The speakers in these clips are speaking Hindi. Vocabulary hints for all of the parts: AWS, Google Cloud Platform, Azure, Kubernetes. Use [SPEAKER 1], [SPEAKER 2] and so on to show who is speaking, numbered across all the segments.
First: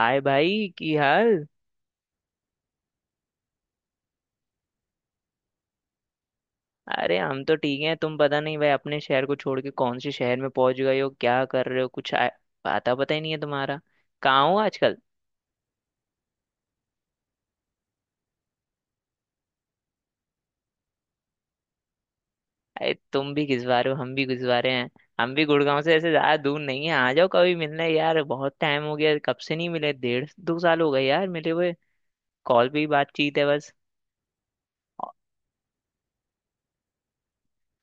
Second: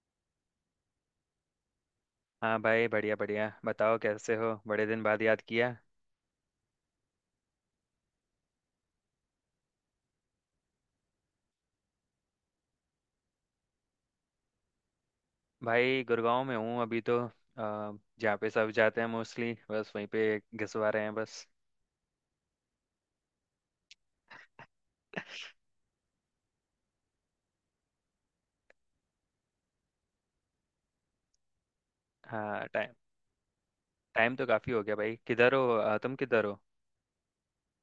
[SPEAKER 1] हाय भाई की हाल।
[SPEAKER 2] हाँ भाई बढ़िया बढ़िया बताओ कैसे हो, बड़े दिन बाद याद किया।
[SPEAKER 1] अरे हम तो ठीक हैं। तुम पता नहीं भाई अपने शहर को छोड़ के कौन से शहर में पहुंच गए हो, क्या कर रहे हो, कुछ आता पता ही नहीं है तुम्हारा। कहाँ हो आजकल?
[SPEAKER 2] भाई गुड़गांव में हूँ अभी तो जहाँ पे सब जाते हैं मोस्टली बस वहीं पे घिसवा रहे हैं बस।
[SPEAKER 1] अरे तुम भी घिसवारे हो, हम भी घिसवारे हैं। हम भी गुड़गांव से ऐसे ज्यादा दूर नहीं है, आ जाओ कभी मिलने यार। बहुत टाइम हो गया, कब से नहीं मिले, 1.5-2 साल हो गए यार मिले हुए।
[SPEAKER 2] हाँ,
[SPEAKER 1] कॉल पे ही
[SPEAKER 2] टाइम
[SPEAKER 1] बातचीत है बस।
[SPEAKER 2] टाइम तो काफ़ी हो गया भाई। किधर हो तुम किधर हो?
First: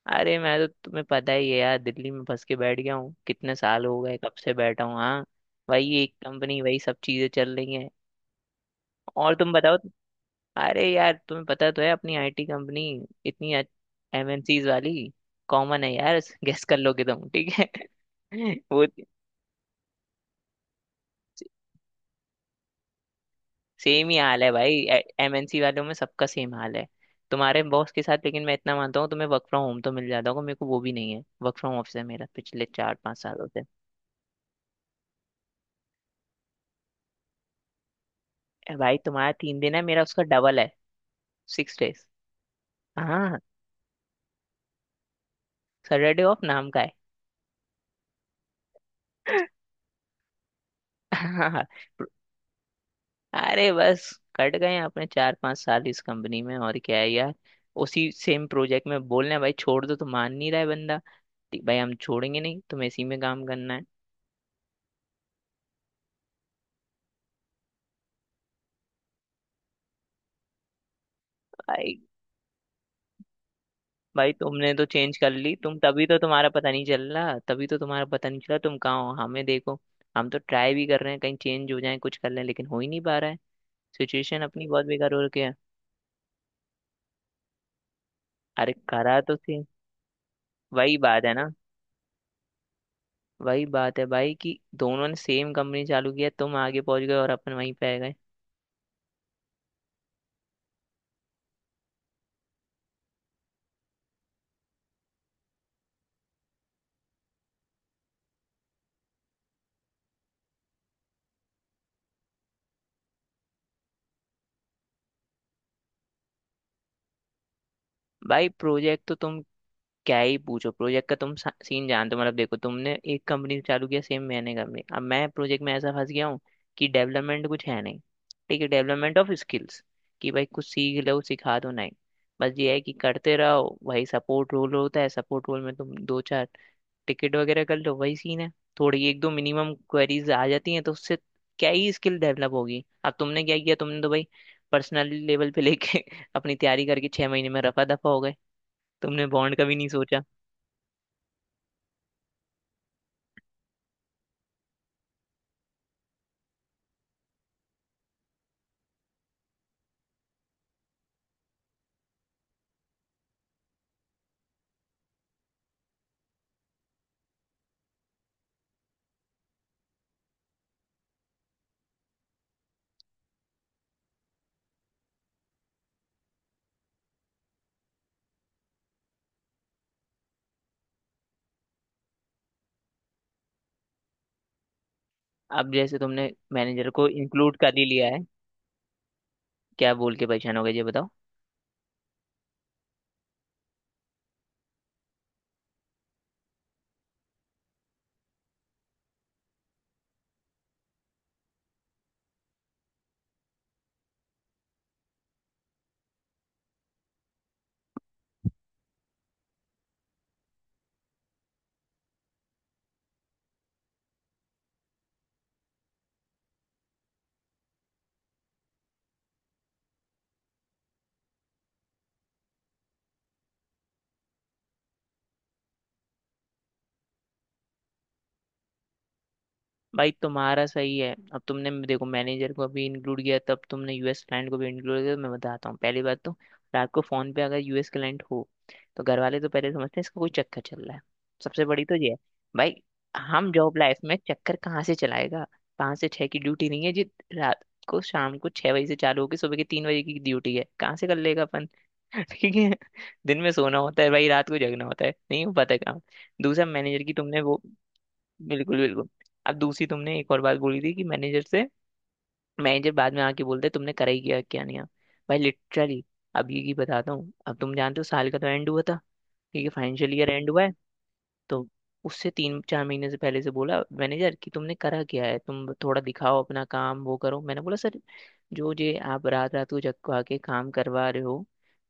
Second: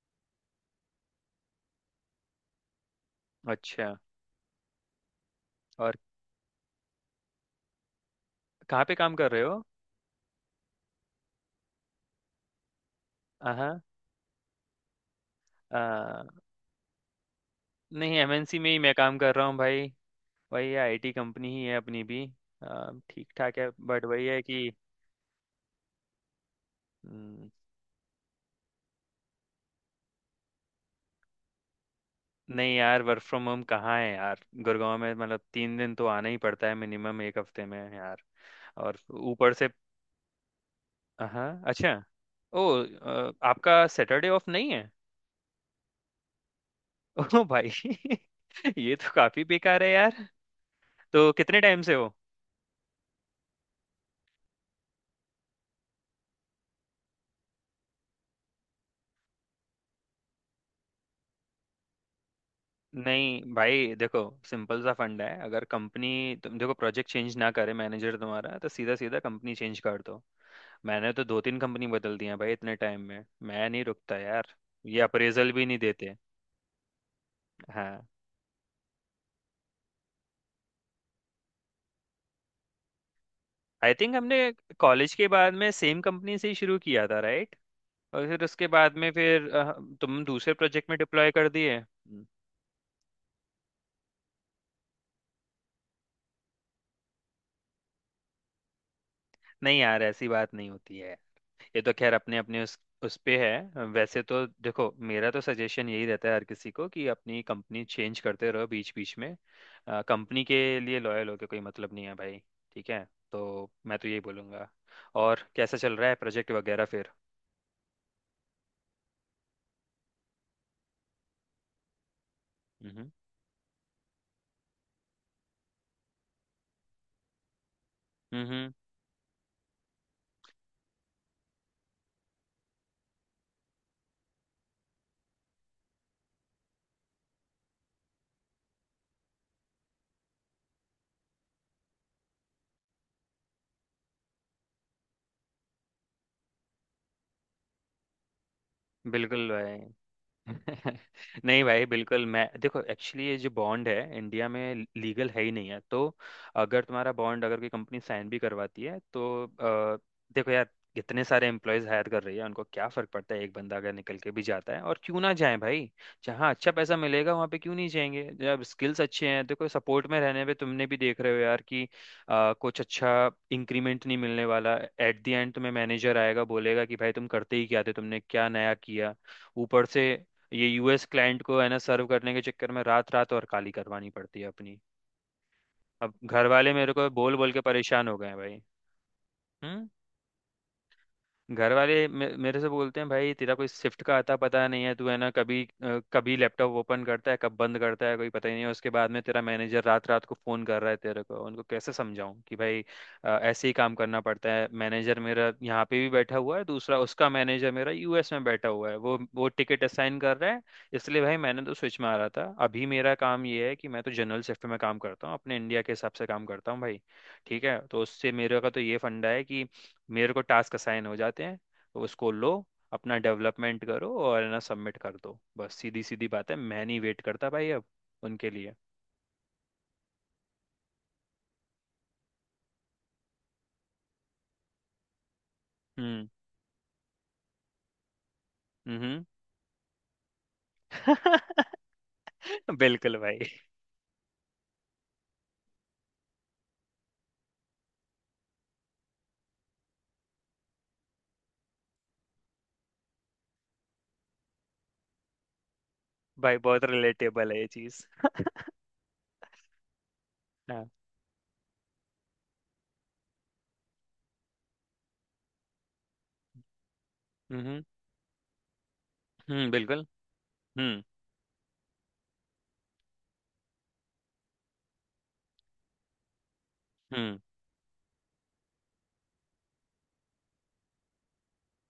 [SPEAKER 1] अरे मैं तो, तुम्हें पता ही है यार, दिल्ली में फंस के बैठ गया हूँ, कितने साल
[SPEAKER 2] अच्छा।
[SPEAKER 1] हो गए, कब से बैठा हूँ। हाँ,
[SPEAKER 2] और
[SPEAKER 1] वही एक कंपनी, वही सब चीजें चल रही हैं।
[SPEAKER 2] कहाँ पे काम कर
[SPEAKER 1] और
[SPEAKER 2] रहे
[SPEAKER 1] तुम
[SPEAKER 2] हो?
[SPEAKER 1] बताओ? अरे यार तुम्हें पता तो है अपनी आईटी कंपनी, इतनी
[SPEAKER 2] हाँ हाँ।
[SPEAKER 1] एमएनसीज वाली,
[SPEAKER 2] अ,
[SPEAKER 1] कॉमन है यार। गेस कर लोगे तुम, ठीक
[SPEAKER 2] नहीं,
[SPEAKER 1] है।
[SPEAKER 2] MNC में ही
[SPEAKER 1] वो
[SPEAKER 2] मैं काम कर रहा हूँ भाई। वही IT कंपनी ही है अपनी भी। ठीक ठाक है, बट
[SPEAKER 1] सेम ही
[SPEAKER 2] वही है
[SPEAKER 1] हाल है
[SPEAKER 2] कि।
[SPEAKER 1] भाई। एमएनसी वालों में सबका सेम हाल है
[SPEAKER 2] हम्म।
[SPEAKER 1] तुम्हारे बॉस के साथ, लेकिन मैं इतना मानता हूँ तुम्हें वर्क फ्रॉम होम तो मिल जाता होगा। मेरे को वो भी नहीं है, वर्क फ्रॉम ऑफिस है मेरा पिछले
[SPEAKER 2] नहीं
[SPEAKER 1] चार
[SPEAKER 2] यार,
[SPEAKER 1] पांच
[SPEAKER 2] वर्क फ्रॉम
[SPEAKER 1] सालों
[SPEAKER 2] होम
[SPEAKER 1] से।
[SPEAKER 2] कहाँ है यार गुड़गांव में, मतलब 3 दिन तो आना ही पड़ता है मिनिमम एक हफ्ते में यार।
[SPEAKER 1] ए भाई,
[SPEAKER 2] और
[SPEAKER 1] तुम्हारा
[SPEAKER 2] ऊपर
[SPEAKER 1] तीन
[SPEAKER 2] से।
[SPEAKER 1] दिन है, मेरा उसका डबल है।
[SPEAKER 2] हाँ,
[SPEAKER 1] सिक्स
[SPEAKER 2] अच्छा।
[SPEAKER 1] डेज।
[SPEAKER 2] ओ
[SPEAKER 1] हाँ,
[SPEAKER 2] आपका सैटरडे ऑफ नहीं है?
[SPEAKER 1] सैटरडे ऑफ नाम का है।
[SPEAKER 2] ओ भाई। ये तो काफी बेकार है यार। तो
[SPEAKER 1] हाँ
[SPEAKER 2] कितने
[SPEAKER 1] हाँ।
[SPEAKER 2] टाइम से हो?
[SPEAKER 1] अरे बस, कट गए हैं अपने 4-5 साल इस कंपनी में, और क्या है यार। उसी सेम प्रोजेक्ट में बोल रहे हैं, भाई छोड़ दो तो मान नहीं रहा है बंदा, ठीक भाई हम छोड़ेंगे नहीं, तुम्हें इसी में
[SPEAKER 2] नहीं
[SPEAKER 1] काम करना है।
[SPEAKER 2] भाई देखो, सिंपल सा फंड है, अगर कंपनी, तुम देखो प्रोजेक्ट चेंज ना करे मैनेजर तुम्हारा, तो सीधा सीधा कंपनी चेंज कर दो। मैंने तो दो तीन कंपनी
[SPEAKER 1] भाई,
[SPEAKER 2] बदल दी है भाई इतने टाइम में। मैं नहीं रुकता
[SPEAKER 1] भाई
[SPEAKER 2] यार।
[SPEAKER 1] तुमने तो
[SPEAKER 2] ये
[SPEAKER 1] चेंज कर
[SPEAKER 2] अप्रेजल
[SPEAKER 1] ली,
[SPEAKER 2] भी
[SPEAKER 1] तुम
[SPEAKER 2] नहीं
[SPEAKER 1] तभी
[SPEAKER 2] देते।
[SPEAKER 1] तो तुम्हारा पता नहीं चल रहा, तभी तो तुम्हारा
[SPEAKER 2] हाँ।
[SPEAKER 1] पता नहीं चला तुम कहाँ हो। हमें देखो, हम तो ट्राई भी कर रहे हैं कहीं चेंज हो जाए कुछ कर लें, लेकिन हो ही नहीं पा रहा है।
[SPEAKER 2] आई थिंक हमने
[SPEAKER 1] सिचुएशन अपनी बहुत
[SPEAKER 2] कॉलेज
[SPEAKER 1] बेकार हो
[SPEAKER 2] के
[SPEAKER 1] रखी
[SPEAKER 2] बाद
[SPEAKER 1] है।
[SPEAKER 2] में सेम कंपनी से ही शुरू किया था, राइट? और फिर उसके
[SPEAKER 1] अरे
[SPEAKER 2] बाद में
[SPEAKER 1] करा तो
[SPEAKER 2] फिर
[SPEAKER 1] सेम।
[SPEAKER 2] तुम दूसरे प्रोजेक्ट
[SPEAKER 1] वही
[SPEAKER 2] में
[SPEAKER 1] बात
[SPEAKER 2] डिप्लॉय
[SPEAKER 1] है
[SPEAKER 2] कर
[SPEAKER 1] ना,
[SPEAKER 2] दिए। हम्म।
[SPEAKER 1] वही बात है भाई कि दोनों ने सेम कंपनी चालू किया, तुम आगे पहुंच गए और अपन वहीं पे आ गए।
[SPEAKER 2] नहीं यार, ऐसी बात नहीं होती है। ये तो खैर अपने अपने उस पे है। वैसे तो देखो मेरा तो सजेशन यही रहता है हर किसी को, कि अपनी कंपनी चेंज करते रहो बीच बीच में। कंपनी के लिए लॉयल होके कोई मतलब नहीं है भाई। ठीक है, तो मैं तो यही बोलूंगा। और कैसा चल रहा है प्रोजेक्ट वगैरह फिर?
[SPEAKER 1] भाई प्रोजेक्ट तो तुम क्या ही पूछो, प्रोजेक्ट का तुम सीन जानते हो। मतलब देखो तुमने
[SPEAKER 2] हम्म।
[SPEAKER 1] एक कंपनी चालू किया सेम, मैंने कंपनी, अब मैं प्रोजेक्ट में ऐसा फंस गया हूँ कि डेवलपमेंट कुछ है नहीं।
[SPEAKER 2] हम्म।
[SPEAKER 1] ठीक है,
[SPEAKER 2] हम्म।
[SPEAKER 1] डेवलपमेंट ऑफ स्किल्स कि भाई कुछ सीख लो सिखा दो, नहीं। बस ये है कि करते रहो, वही सपोर्ट रोल होता है, सपोर्ट रोल में तुम दो चार टिकट वगैरह कर लो, वही सीन है। थोड़ी एक दो मिनिमम क्वेरीज आ जाती हैं तो उससे क्या ही स्किल डेवलप होगी। अब तुमने क्या किया, तुमने तो भाई पर्सनल लेवल पे लेके अपनी तैयारी करके 6 महीने में रफा दफा हो गए, तुमने
[SPEAKER 2] बिल्कुल
[SPEAKER 1] बॉन्ड का भी
[SPEAKER 2] भाई।
[SPEAKER 1] नहीं सोचा।
[SPEAKER 2] नहीं भाई बिल्कुल। मैं देखो, एक्चुअली ये जो बॉन्ड है इंडिया में, लीगल है ही नहीं है। तो अगर तुम्हारा बॉन्ड अगर कोई कंपनी साइन भी करवाती है तो देखो यार, इतने सारे एम्प्लॉयज हायर कर रही है, उनको क्या फर्क पड़ता है एक बंदा अगर निकल के भी जाता है। और क्यों ना जाए भाई, जहाँ अच्छा पैसा मिलेगा वहाँ पे क्यों नहीं जाएंगे, जब स्किल्स अच्छे हैं। देखो सपोर्ट में रहने पे तुमने भी देख रहे हो यार कि कुछ अच्छा इंक्रीमेंट नहीं मिलने वाला एट द एंड। तुम्हें मैनेजर आएगा बोलेगा कि भाई तुम करते ही क्या थे, तुमने क्या नया किया। ऊपर से ये US क्लाइंट को है ना सर्व करने के चक्कर में, रात रात और काली करवानी पड़ती है अपनी।
[SPEAKER 1] अब जैसे
[SPEAKER 2] अब
[SPEAKER 1] तुमने
[SPEAKER 2] घर वाले
[SPEAKER 1] मैनेजर
[SPEAKER 2] मेरे
[SPEAKER 1] को
[SPEAKER 2] को बोल बोल
[SPEAKER 1] इंक्लूड
[SPEAKER 2] के
[SPEAKER 1] कर ही
[SPEAKER 2] परेशान
[SPEAKER 1] लिया
[SPEAKER 2] हो
[SPEAKER 1] है,
[SPEAKER 2] गए हैं भाई। हम्म?
[SPEAKER 1] क्या बोल के परेशान हो गए ये बताओ?
[SPEAKER 2] घर वाले मेरे से बोलते हैं भाई, तेरा कोई शिफ्ट का आता पता नहीं है, तू है ना कभी कभी लैपटॉप ओपन करता है कब बंद करता है, कोई पता ही नहीं है। उसके बाद में तेरा मैनेजर रात रात को फोन कर रहा है तेरे को। उनको कैसे समझाऊं कि भाई ऐसे ही काम करना पड़ता है। मैनेजर मेरा यहाँ पे भी बैठा हुआ है दूसरा, उसका मैनेजर मेरा US में बैठा हुआ है, वो टिकट असाइन कर रहा है। इसलिए भाई मैंने तो स्विच मारा था। अभी मेरा काम ये है कि मैं तो जनरल शिफ्ट में काम करता हूँ, अपने इंडिया के हिसाब से काम करता हूँ भाई। ठीक है, तो उससे मेरे का तो ये फंडा है कि मेरे को टास्क असाइन हो जाते हैं तो उसको लो, अपना डेवलपमेंट करो और है ना सबमिट कर दो, बस सीधी सीधी बात है। मैं नहीं वेट करता भाई अब उनके लिए।
[SPEAKER 1] भाई तुम्हारा सही है, अब तुमने देखो मैनेजर को भी इंक्लूड किया, तब तुमने यूएस क्लाइंट को भी इंक्लूड किया, तो मैं बताता हूँ पहली बात
[SPEAKER 2] हम्म।
[SPEAKER 1] तो रात को फोन पे अगर यूएस क्लाइंट हो, तो घर
[SPEAKER 2] हम्म।
[SPEAKER 1] वाले तो पहले समझते हैं इसका कोई चक्कर चल रहा है। सबसे बड़ी तो ये है भाई,
[SPEAKER 2] बिल्कुल भाई।
[SPEAKER 1] हम जॉब लाइफ में चक्कर कहाँ से चलाएगा। 5 से 6 की ड्यूटी नहीं है जी, रात को, शाम को 6 बजे से चालू होगी, सुबह के 3 बजे की ड्यूटी है, कहाँ से कर लेगा अपन। ठीक है। दिन में सोना होता है भाई, रात को जगना होता है, नहीं हो पाता काम।
[SPEAKER 2] भाई
[SPEAKER 1] दूसरा
[SPEAKER 2] बहुत
[SPEAKER 1] मैनेजर की तुमने
[SPEAKER 2] रिलेटेबल है
[SPEAKER 1] वो,
[SPEAKER 2] ये चीज़।
[SPEAKER 1] बिल्कुल बिल्कुल। अब दूसरी तुमने एक और बात बोली
[SPEAKER 2] हाँ।
[SPEAKER 1] थी कि मैनेजर से, मैनेजर बाद में आके बोलते तुमने करा ही क्या, क्या नहीं है भाई, लिटरली। अभी की बताता हूँ, अब तुम
[SPEAKER 2] हम्म।
[SPEAKER 1] जानते हो साल का तो एंड हुआ था, ठीक है,
[SPEAKER 2] हम्म। बिल्कुल।
[SPEAKER 1] फाइनेंशियल ईयर एंड हुआ है।
[SPEAKER 2] हम्म।
[SPEAKER 1] तो उससे 3-4 महीने से पहले से बोला मैनेजर कि तुमने करा क्या है, तुम थोड़ा दिखाओ अपना काम वो
[SPEAKER 2] हम्म।
[SPEAKER 1] करो। मैंने बोला सर, जो जे आप रात रात को जग को आके काम करवा रहे हो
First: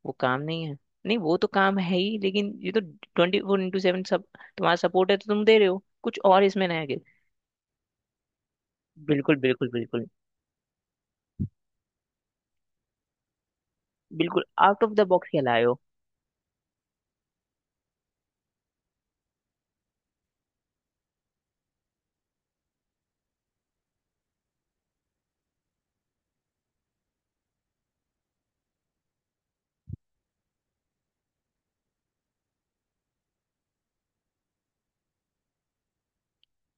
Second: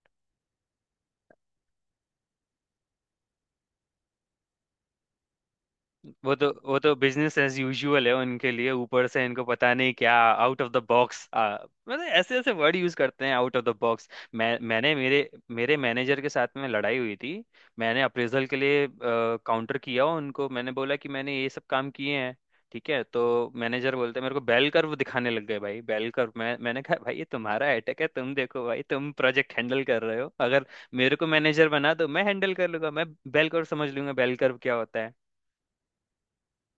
[SPEAKER 1] वो काम नहीं है? नहीं, वो तो काम है ही, लेकिन ये तो 24x7 सब तुम्हारा सपोर्ट है, तो तुम दे रहे हो, कुछ
[SPEAKER 2] वो
[SPEAKER 1] और
[SPEAKER 2] तो
[SPEAKER 1] इसमें
[SPEAKER 2] वो
[SPEAKER 1] नया?
[SPEAKER 2] तो बिजनेस एज यूजुअल है उनके लिए। ऊपर से
[SPEAKER 1] बिल्कुल
[SPEAKER 2] इनको
[SPEAKER 1] बिल्कुल
[SPEAKER 2] पता नहीं
[SPEAKER 1] बिल्कुल।
[SPEAKER 2] क्या आउट ऑफ द बॉक्स, मतलब ऐसे ऐसे वर्ड यूज करते हैं, आउट ऑफ द बॉक्स।
[SPEAKER 1] बिल्कुल
[SPEAKER 2] मैं
[SPEAKER 1] आउट ऑफ
[SPEAKER 2] मैंने
[SPEAKER 1] द
[SPEAKER 2] मेरे
[SPEAKER 1] बॉक्स लाए
[SPEAKER 2] मेरे
[SPEAKER 1] हो।
[SPEAKER 2] मैनेजर के साथ में लड़ाई हुई थी। मैंने अप्रेजल के लिए काउंटर किया उनको, मैंने बोला कि मैंने ये सब काम किए हैं। ठीक है तो मैनेजर बोलते हैं मेरे को, बेल कर्व दिखाने लग गए भाई बेल कर्व। मैंने कहा भाई ये तुम्हारा अटैक है। तुम देखो भाई तुम प्रोजेक्ट हैंडल कर रहे हो, अगर मेरे को मैनेजर बना दो, मैं हैंडल कर लूंगा। मैं बेल कर्व समझ लूंगा, बेल कर्व क्या होता है।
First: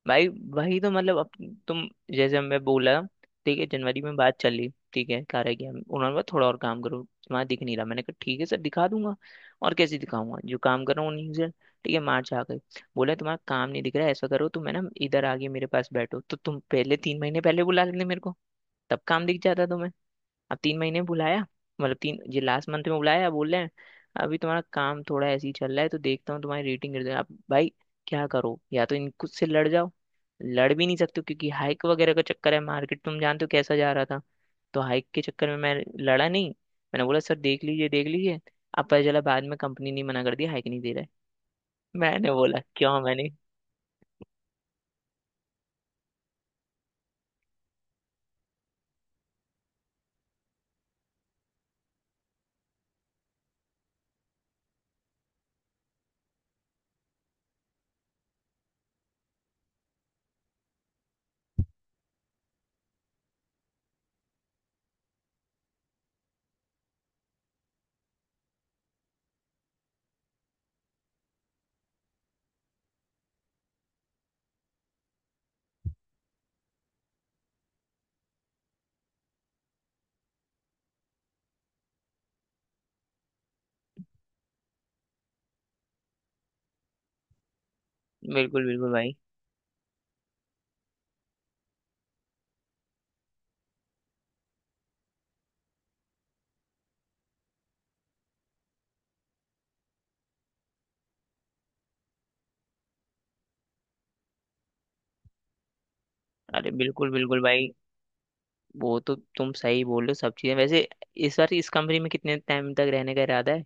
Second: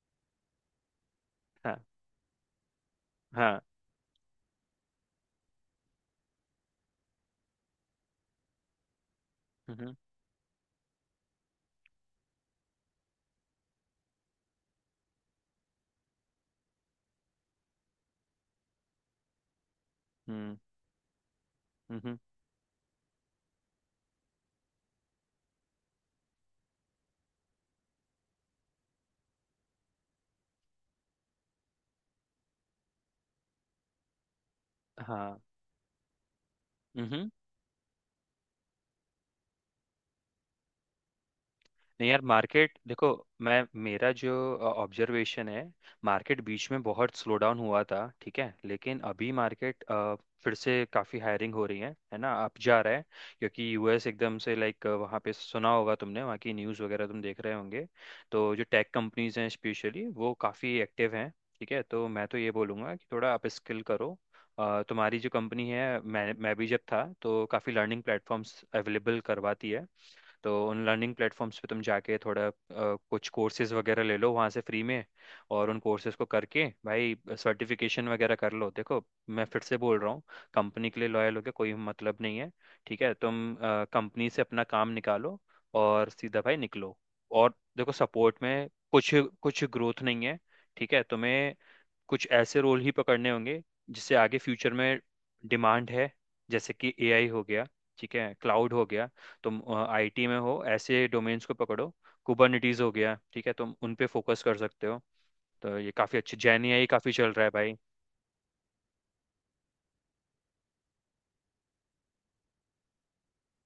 [SPEAKER 1] भाई वही तो मतलब तुम
[SPEAKER 2] हाँ।
[SPEAKER 1] जैसे मैं बोला, ठीक
[SPEAKER 2] हाँ।
[SPEAKER 1] है जनवरी में बात चली, ठीक है, कह रहा कि हम, उन्होंने बोला थोड़ा और काम करो तुम्हारा दिख नहीं रहा, मैंने कहा ठीक है सर दिखा दूंगा, और
[SPEAKER 2] हम्म।
[SPEAKER 1] कैसे दिखाऊंगा जो काम कर रहा हूँ उन्हीं से, ठीक है। मार्च आ गए, बोला तुम्हारा काम नहीं दिख रहा है, ऐसा करो तो मैं ना इधर आगे मेरे पास बैठो तो, तुम पहले 3 महीने पहले बुला लेते मेरे को तब काम दिख जाता तुम्हें।
[SPEAKER 2] हम्म।
[SPEAKER 1] अब 3 महीने में बुलाया, मतलब
[SPEAKER 2] हम्म। हम्म।
[SPEAKER 1] तीन, ये लास्ट मंथ में बुलाया, बोल रहे हैं अभी तुम्हारा काम थोड़ा ऐसे ही चल रहा है तो देखता हूँ तुम्हारी रेटिंग गिर जाए। अब भाई क्या करो, या तो इनको से लड़ जाओ, लड़ भी नहीं सकते हो, क्योंकि हाइक वगैरह का चक्कर है, मार्केट तुम जानते हो कैसा जा रहा था। तो हाइक के
[SPEAKER 2] हाँ।
[SPEAKER 1] चक्कर में मैं लड़ा नहीं, मैंने बोला
[SPEAKER 2] हम्म।
[SPEAKER 1] सर देख लीजिए देख लीजिए। अब पता चला बाद में कंपनी ने मना कर दिया, हाइक नहीं दे रहा है।
[SPEAKER 2] नहीं यार
[SPEAKER 1] मैंने बोला
[SPEAKER 2] मार्केट
[SPEAKER 1] क्यों,
[SPEAKER 2] देखो।
[SPEAKER 1] मैंने
[SPEAKER 2] मैं मेरा जो ऑब्जर्वेशन है, मार्केट बीच में बहुत स्लो डाउन हुआ था, ठीक है। लेकिन अभी मार्केट फिर से काफ़ी हायरिंग हो रही है ना, अप जा रहा है। क्योंकि US एकदम से, लाइक वहाँ पे सुना होगा तुमने, वहाँ की न्यूज़ वगैरह तुम देख रहे होंगे। तो जो टेक कंपनीज हैं स्पेशली, वो काफ़ी एक्टिव हैं। ठीक है, तो मैं तो ये बोलूँगा कि थोड़ा आप स्किल करो। तुम्हारी जो कंपनी है, मैं भी जब था तो काफ़ी लर्निंग प्लेटफॉर्म्स अवेलेबल करवाती है। तो उन लर्निंग प्लेटफॉर्म्स पे तुम जाके थोड़ा कुछ कोर्सेज वगैरह ले लो वहाँ से फ्री में। और उन कोर्सेज को करके भाई सर्टिफिकेशन वगैरह कर लो। देखो मैं फिर से बोल रहा हूँ, कंपनी के लिए लॉयल होके कोई मतलब नहीं है। ठीक है, तुम कंपनी से अपना काम निकालो और सीधा भाई निकलो। और देखो सपोर्ट
[SPEAKER 1] बिल्कुल
[SPEAKER 2] में
[SPEAKER 1] बिल्कुल
[SPEAKER 2] कुछ
[SPEAKER 1] भाई।
[SPEAKER 2] कुछ ग्रोथ नहीं है। ठीक है, तुम्हें कुछ ऐसे रोल ही पकड़ने होंगे जिससे आगे फ्यूचर में डिमांड है। जैसे कि AI हो गया, ठीक है, क्लाउड हो गया, तुम IT में हो, ऐसे डोमेन्स को पकड़ो, कुबरनिटीज हो गया। ठीक है, तुम उन पे फोकस कर सकते हो। तो ये काफ़ी अच्छी, जेन
[SPEAKER 1] अरे
[SPEAKER 2] AI
[SPEAKER 1] बिल्कुल
[SPEAKER 2] काफ़ी चल
[SPEAKER 1] बिल्कुल
[SPEAKER 2] रहा है
[SPEAKER 1] भाई,
[SPEAKER 2] भाई।
[SPEAKER 1] वो तो तुम सही बोल रहे हो सब चीजें वैसे। इस बार इस कंपनी में कितने टाइम तक रहने का इरादा है,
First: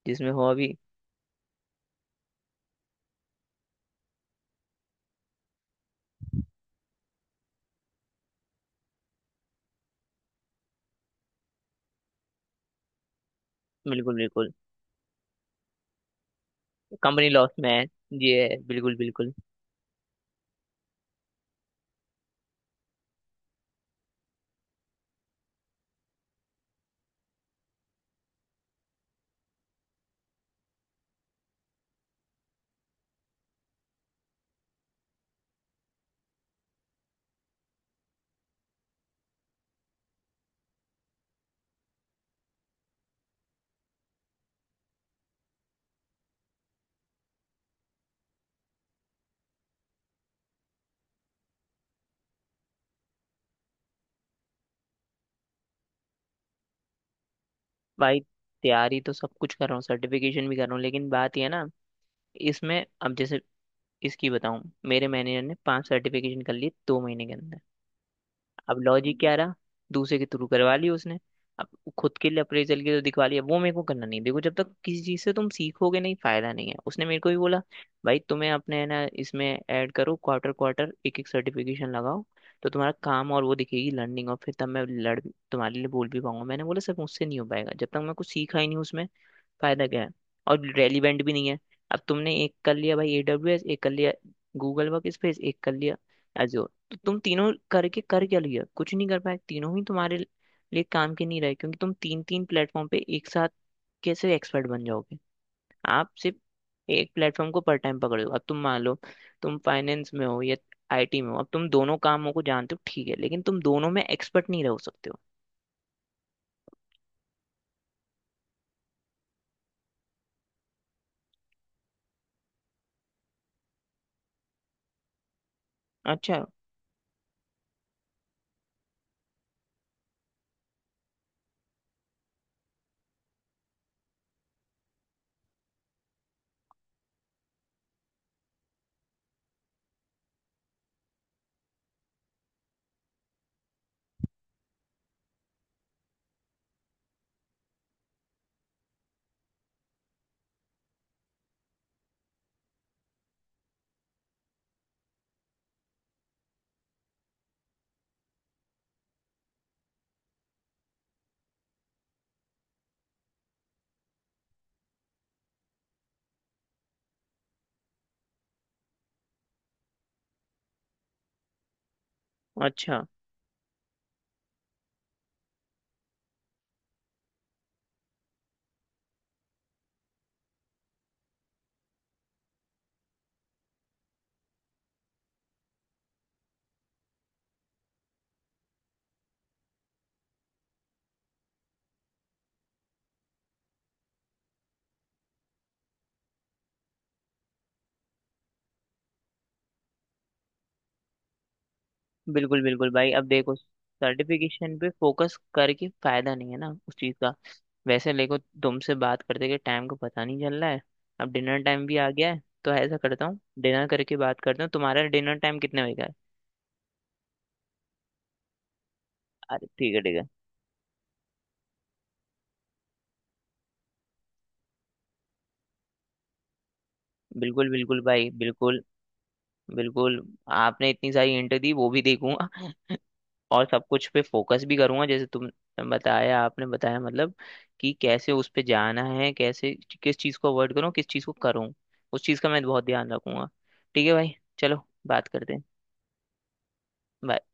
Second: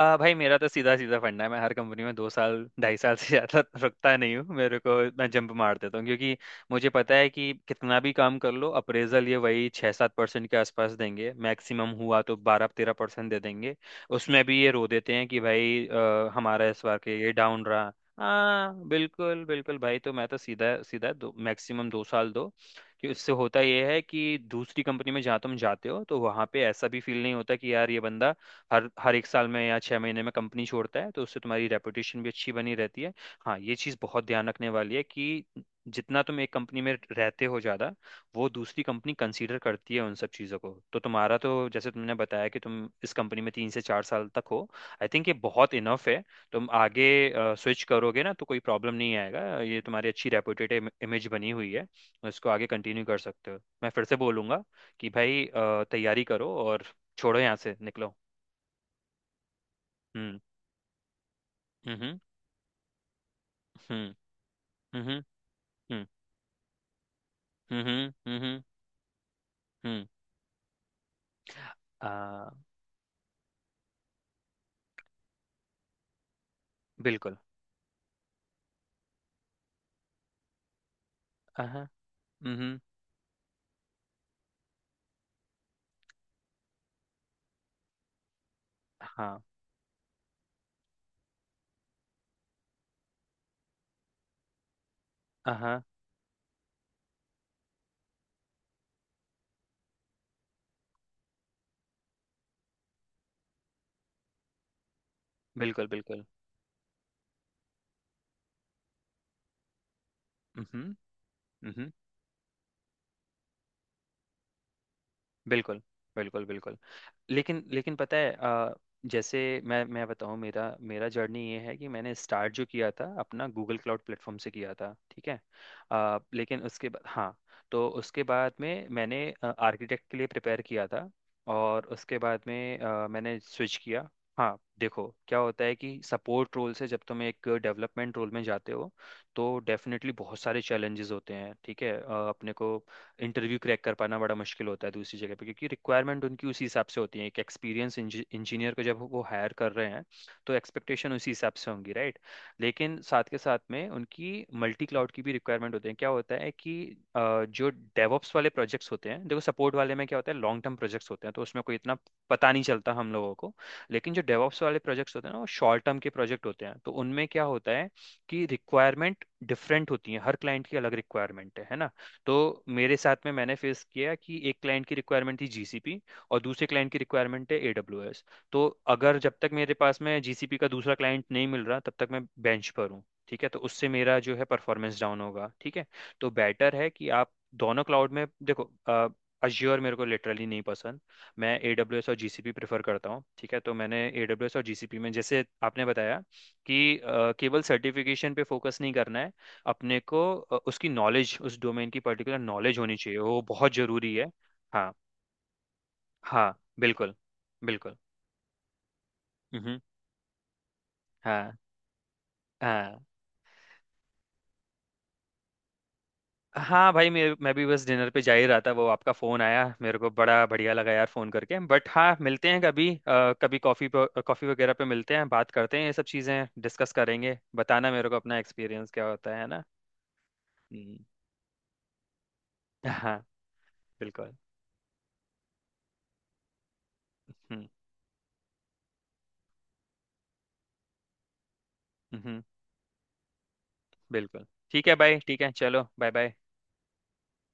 [SPEAKER 2] आ
[SPEAKER 1] जिसमें
[SPEAKER 2] भाई,
[SPEAKER 1] हो
[SPEAKER 2] मेरा तो
[SPEAKER 1] अभी?
[SPEAKER 2] सीधा सीधा फंडा है, मैं हर कंपनी में 2 साल, 2.5 साल से ज़्यादा रुकता नहीं हूँ। मेरे को मैं जंप मार देता हूँ क्योंकि मुझे पता है कि कितना भी काम कर लो अप्रेजल ये वही 6-7% के आसपास देंगे, मैक्सिमम हुआ तो 12-13% दे देंगे।
[SPEAKER 1] बिल्कुल
[SPEAKER 2] उसमें
[SPEAKER 1] बिल्कुल।
[SPEAKER 2] भी ये रो देते हैं कि भाई हमारा इस बार के
[SPEAKER 1] कंपनी
[SPEAKER 2] ये
[SPEAKER 1] लॉस
[SPEAKER 2] डाउन
[SPEAKER 1] में है।
[SPEAKER 2] रहा।
[SPEAKER 1] ये है,
[SPEAKER 2] हाँ,
[SPEAKER 1] बिल्कुल बिल्कुल
[SPEAKER 2] बिल्कुल बिल्कुल भाई। तो मैं तो सीधा सीधा दो, मैक्सिमम 2 साल दो, कि उससे होता यह है कि दूसरी कंपनी में जहाँ तुम जाते हो तो वहाँ पे ऐसा भी फील नहीं होता कि यार ये बंदा हर हर एक साल में या 6 महीने में कंपनी छोड़ता है। तो उससे तुम्हारी रेपुटेशन भी अच्छी बनी रहती है। हाँ, ये चीज़ बहुत ध्यान रखने वाली है, कि जितना तुम एक कंपनी में रहते हो ज़्यादा, वो दूसरी कंपनी कंसीडर करती है उन सब चीज़ों को। तो तुम्हारा तो जैसे तुमने बताया कि तुम इस कंपनी में 3 से 4 साल तक हो। आई थिंक ये बहुत इनफ है। तुम आगे स्विच करोगे ना तो कोई प्रॉब्लम नहीं आएगा। ये तुम्हारी अच्छी रेपुटेड इमेज बनी हुई है, इसको आगे कंटिन्यू कर सकते हो। मैं फिर से बोलूँगा कि भाई तैयारी करो और छोड़ो यहाँ से निकलो।
[SPEAKER 1] भाई। तैयारी तो सब कुछ कर रहा हूँ,
[SPEAKER 2] हम्म।
[SPEAKER 1] सर्टिफिकेशन भी कर रहा हूँ, लेकिन बात ये है ना,
[SPEAKER 2] हम्म।
[SPEAKER 1] इसमें अब जैसे
[SPEAKER 2] हम्म।
[SPEAKER 1] इसकी बताऊं, मेरे
[SPEAKER 2] हम्म।
[SPEAKER 1] मैनेजर ने पांच
[SPEAKER 2] हम्म।
[SPEAKER 1] सर्टिफिकेशन कर ली 2 महीने के अंदर।
[SPEAKER 2] हम्म। हम्म।
[SPEAKER 1] अब लॉजिक क्या रहा,
[SPEAKER 2] हम्म।
[SPEAKER 1] दूसरे के थ्रू करवा ली उसने। अब खुद के लिए
[SPEAKER 2] आ।
[SPEAKER 1] अप्रेजल के तो दिखवा लिया, वो मेरे को करना नहीं। देखो, जब तक किसी चीज से तुम सीखोगे नहीं फायदा नहीं है। उसने मेरे को
[SPEAKER 2] बिल्कुल।
[SPEAKER 1] भी बोला भाई तुम्हें अपने है ना इसमें ऐड करो, क्वार्टर क्वार्टर एक एक
[SPEAKER 2] अहाँ।
[SPEAKER 1] सर्टिफिकेशन लगाओ, तो
[SPEAKER 2] हम्म।
[SPEAKER 1] तुम्हारा काम, और वो दिखेगी लर्निंग, और फिर तब मैं लड़ तुम्हारे लिए बोल भी पाऊंगा। मैंने बोला सर मुझसे नहीं हो पाएगा, जब तक मैं कुछ सीखा ही नहीं उसमें
[SPEAKER 2] हाँ।
[SPEAKER 1] फायदा क्या है, और रेलिवेंट भी नहीं है। अब तुमने एक कर लिया भाई एडब्ल्यूएस, एक कर लिया गूगल वर्क स्पेस, एक कर
[SPEAKER 2] अहाँ।
[SPEAKER 1] लिया एजोर, तो तुम तीनों करके कर क्या लिया? कुछ नहीं कर पाए, तीनों ही तुम्हारे लिए काम के नहीं रहे, क्योंकि तुम तीन तीन प्लेटफॉर्म पे एक साथ कैसे एक्सपर्ट बन जाओगे।
[SPEAKER 2] बिल्कुल।
[SPEAKER 1] आप
[SPEAKER 2] बिल्कुल।
[SPEAKER 1] सिर्फ एक प्लेटफॉर्म को पर टाइम पकड़े हो। अब तुम मान लो तुम फाइनेंस में हो या
[SPEAKER 2] हम्म।
[SPEAKER 1] आईटी में हो, अब तुम
[SPEAKER 2] हम्म।
[SPEAKER 1] दोनों कामों को जानते हो, ठीक है, लेकिन तुम दोनों में एक्सपर्ट नहीं रह सकते हो।
[SPEAKER 2] बिल्कुल। बिल्कुल। बिल्कुल। लेकिन लेकिन पता है जैसे मैं बताऊं, मेरा मेरा जर्नी ये है कि मैंने स्टार्ट जो किया था अपना गूगल क्लाउड प्लेटफॉर्म से किया था, ठीक है।
[SPEAKER 1] अच्छा
[SPEAKER 2] लेकिन उसके बाद, हाँ, तो उसके बाद में मैंने आर्किटेक्ट के लिए प्रिपेयर किया था और उसके बाद में मैंने स्विच किया। हाँ देखो क्या होता है कि सपोर्ट रोल से जब तुम एक डेवलपमेंट रोल में जाते हो तो डेफिनेटली बहुत सारे चैलेंजेस होते हैं, ठीक है। अपने को इंटरव्यू क्रैक कर पाना बड़ा मुश्किल होता है दूसरी जगह पे, क्योंकि रिक्वायरमेंट उनकी उसी हिसाब से होती है, एक एक्सपीरियंस इंजीनियर को जब वो हायर कर रहे हैं तो एक्सपेक्टेशन उसी हिसाब से होंगी, राइट। लेकिन साथ के साथ में उनकी मल्टी क्लाउड की भी रिक्वायरमेंट होती है। क्या होता है कि अ, जो डेवॉप्स वाले प्रोजेक्ट्स होते हैं, देखो सपोर्ट वाले में क्या होता है, लॉन्ग टर्म प्रोजेक्ट्स होते हैं तो उसमें कोई इतना पता नहीं चलता हम लोगों को। लेकिन जो डेवॉप्स वाले प्रोजेक्ट्स होते हैं ना, वो शॉर्ट टर्म के प्रोजेक्ट होते हैं तो उनमें क्या होता है कि रिक्वायरमेंट डिफरेंट होती है, हर क्लाइंट की अलग रिक्वायरमेंट है ना। तो मेरे
[SPEAKER 1] अच्छा।
[SPEAKER 2] साथ में मैंने फेस किया कि एक क्लाइंट की रिक्वायरमेंट थी GCP, और दूसरे क्लाइंट की रिक्वायरमेंट है AWS। तो अगर, जब तक मेरे पास में GCP का दूसरा क्लाइंट नहीं मिल रहा तब तक मैं बेंच पर हूँ, ठीक है, तो उससे मेरा जो है परफॉर्मेंस डाउन होगा, ठीक है। तो बेटर है कि आप दोनों क्लाउड में देखो। अज्योर मेरे को लिटरली नहीं पसंद। मैं AWS और GCP प्रेफर करता हूँ, ठीक है। तो मैंने AWS और जी सी पी में, जैसे आपने बताया कि केवल सर्टिफिकेशन पे फोकस नहीं करना है, अपने को उसकी नॉलेज, उस डोमेन की पर्टिकुलर
[SPEAKER 1] बिल्कुल
[SPEAKER 2] नॉलेज
[SPEAKER 1] बिल्कुल
[SPEAKER 2] होनी
[SPEAKER 1] भाई,
[SPEAKER 2] चाहिए,
[SPEAKER 1] अब
[SPEAKER 2] वो
[SPEAKER 1] देखो
[SPEAKER 2] बहुत जरूरी है।
[SPEAKER 1] सर्टिफिकेशन पे
[SPEAKER 2] हाँ।
[SPEAKER 1] फोकस करके फायदा नहीं
[SPEAKER 2] हाँ
[SPEAKER 1] है ना उस
[SPEAKER 2] बिल्कुल।
[SPEAKER 1] चीज का।
[SPEAKER 2] बिल्कुल।
[SPEAKER 1] वैसे देखो, तुमसे बात करते के
[SPEAKER 2] हम्म।
[SPEAKER 1] टाइम को पता नहीं चल रहा है। अब
[SPEAKER 2] हाँ।
[SPEAKER 1] डिनर टाइम भी आ गया है, तो ऐसा
[SPEAKER 2] हाँ।
[SPEAKER 1] करता हूँ डिनर करके बात करता हूँ। तुम्हारा डिनर टाइम कितने बजे का है?
[SPEAKER 2] हाँ भाई, मैं भी बस डिनर पे जा ही रहा था, वो आपका फ़ोन आया।
[SPEAKER 1] अरे ठीक
[SPEAKER 2] मेरे
[SPEAKER 1] है
[SPEAKER 2] को
[SPEAKER 1] ठीक है,
[SPEAKER 2] बड़ा बढ़िया लगा यार फ़ोन करके। बट हाँ मिलते हैं कभी कभी, कॉफ़ी कॉफ़ी वगैरह पे मिलते हैं, बात करते हैं, ये सब चीज़ें डिस्कस करेंगे।
[SPEAKER 1] बिल्कुल
[SPEAKER 2] बताना
[SPEAKER 1] बिल्कुल
[SPEAKER 2] मेरे को
[SPEAKER 1] भाई,
[SPEAKER 2] अपना
[SPEAKER 1] बिल्कुल।
[SPEAKER 2] एक्सपीरियंस क्या होता है, ना।
[SPEAKER 1] बिल्कुल। आपने
[SPEAKER 2] हम्म।
[SPEAKER 1] इतनी सारी इंटर दी वो भी देखूंगा,
[SPEAKER 2] हाँ
[SPEAKER 1] और सब कुछ पे
[SPEAKER 2] बिल्कुल।
[SPEAKER 1] फोकस भी करूंगा जैसे तुम बताया, आपने बताया मतलब
[SPEAKER 2] हम्म।
[SPEAKER 1] कि कैसे उस पे जाना है, कैसे किस चीज़ को अवॉइड करूँ, किस चीज़ को करूँ, उस चीज़
[SPEAKER 2] हम्म।
[SPEAKER 1] का मैं बहुत ध्यान रखूंगा। ठीक है भाई
[SPEAKER 2] बिल्कुल।
[SPEAKER 1] चलो
[SPEAKER 2] ठीक है भाई,
[SPEAKER 1] बात
[SPEAKER 2] ठीक है,
[SPEAKER 1] करते हैं।
[SPEAKER 2] चलो बाय बाय।
[SPEAKER 1] Bye.